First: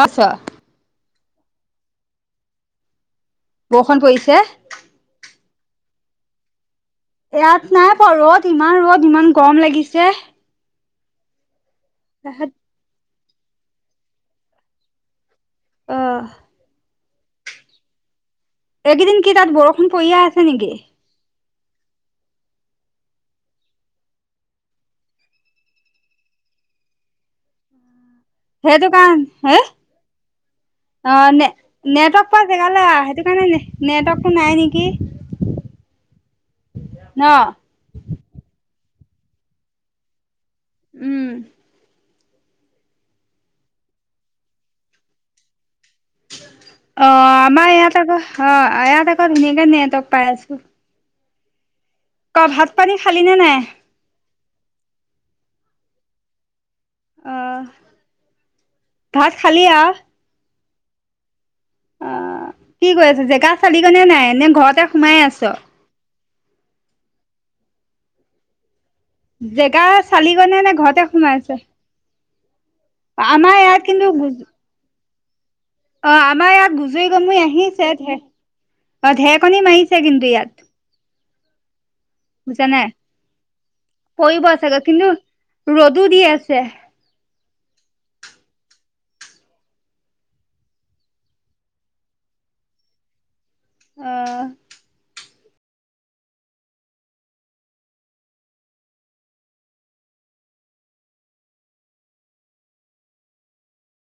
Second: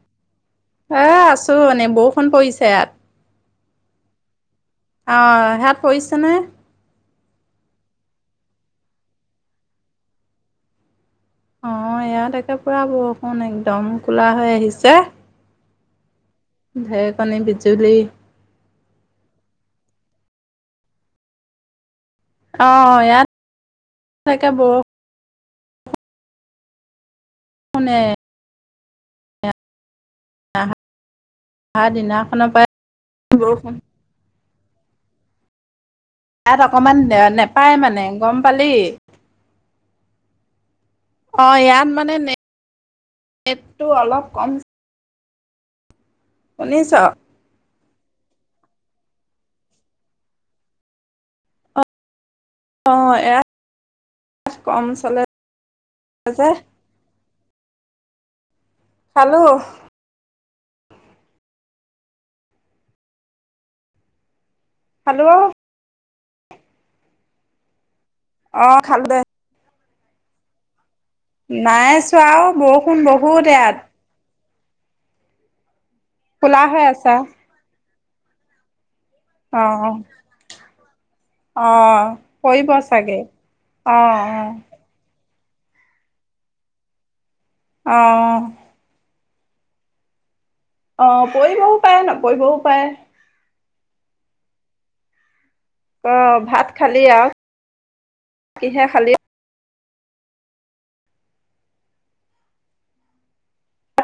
অ ছ এ আছো এনেই বৰষুণ পৰিছে ইয়াত বৰষুণ পৰিছে অ সেয়াত পৰিছেনে ইয়াত নাই পোৱা ৰ'দ ইমান ৰদ ইমান গৰম লাগিছে অ ইয়াত তাত একে পূৰা বৰষুণ একদম কোলা হৈ আহিছে অ ঢেৰেকনী বিজুলী এইকেইদিন কি তাত বৰষুণ পৰিয়ে আছে নিকি অ ইয়াত তাকে বৰ বৰষুণে সেইটো কাৰনে হে অ নে অহা নেটৱৰ্ক পোৱা দিনাখনৰ পৰাই জেগালে আহ সেইটো কাৰণে বৰষুণ নেটৱৰ্কটো নাই নিকি তাত অকমান দে ন নেপায় মানে গম পালি উম অ ইয়াত মানে নে নেটতো অলপ কম শুনিছ অ আমাৰ ইয়াত আকৌ অ ইয়াত আকৌ ধুনীয়াকে নেটৱৰ্ক পাই আছো ক ভাত পানী অ খালি নে নাই এয়াত কম চলে যে অহ ভাত খালো খালি আৱ অ কি কৰি আছ জেগা চালি গৈ নে নাই নে ঘৰতে খালো সোমাই আছ অ খালো দে জেগা চালি গৈনে নে ঘৰতে সোমাই আছ নাই চোৱা অ বৰষুণ বহুত আমাৰ ইয়াত এয়াত কিন্তু বুজি অ আমাৰ কোলা ইয়াত হৈ গুজুৰি আছে গুমৰি আহিছে ঢে অ ঢেৰকনি অ মাৰিছে কিন্তু ইয়াত অ পৰিব চাগে অ আহিব চাগৈ কিন্তু ৰ'দো দি আছে অ অ পৰিবও পাৰে নপৰিবও পাৰে অ অ ভাত খালি আৱ কিহে খালি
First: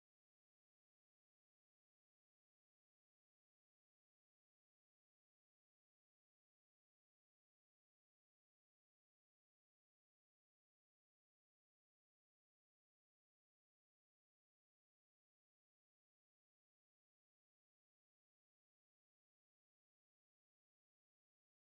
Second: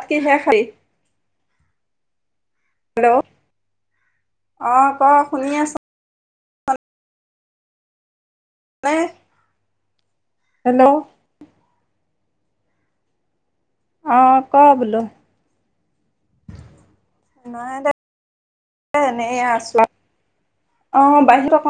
কি হে খালি? হেল্ল' অ ক শুনি আছো নে হেল্ল'। অ ক বোলো? নাই দেই এনে আছো। অ বাহিৰত অকণ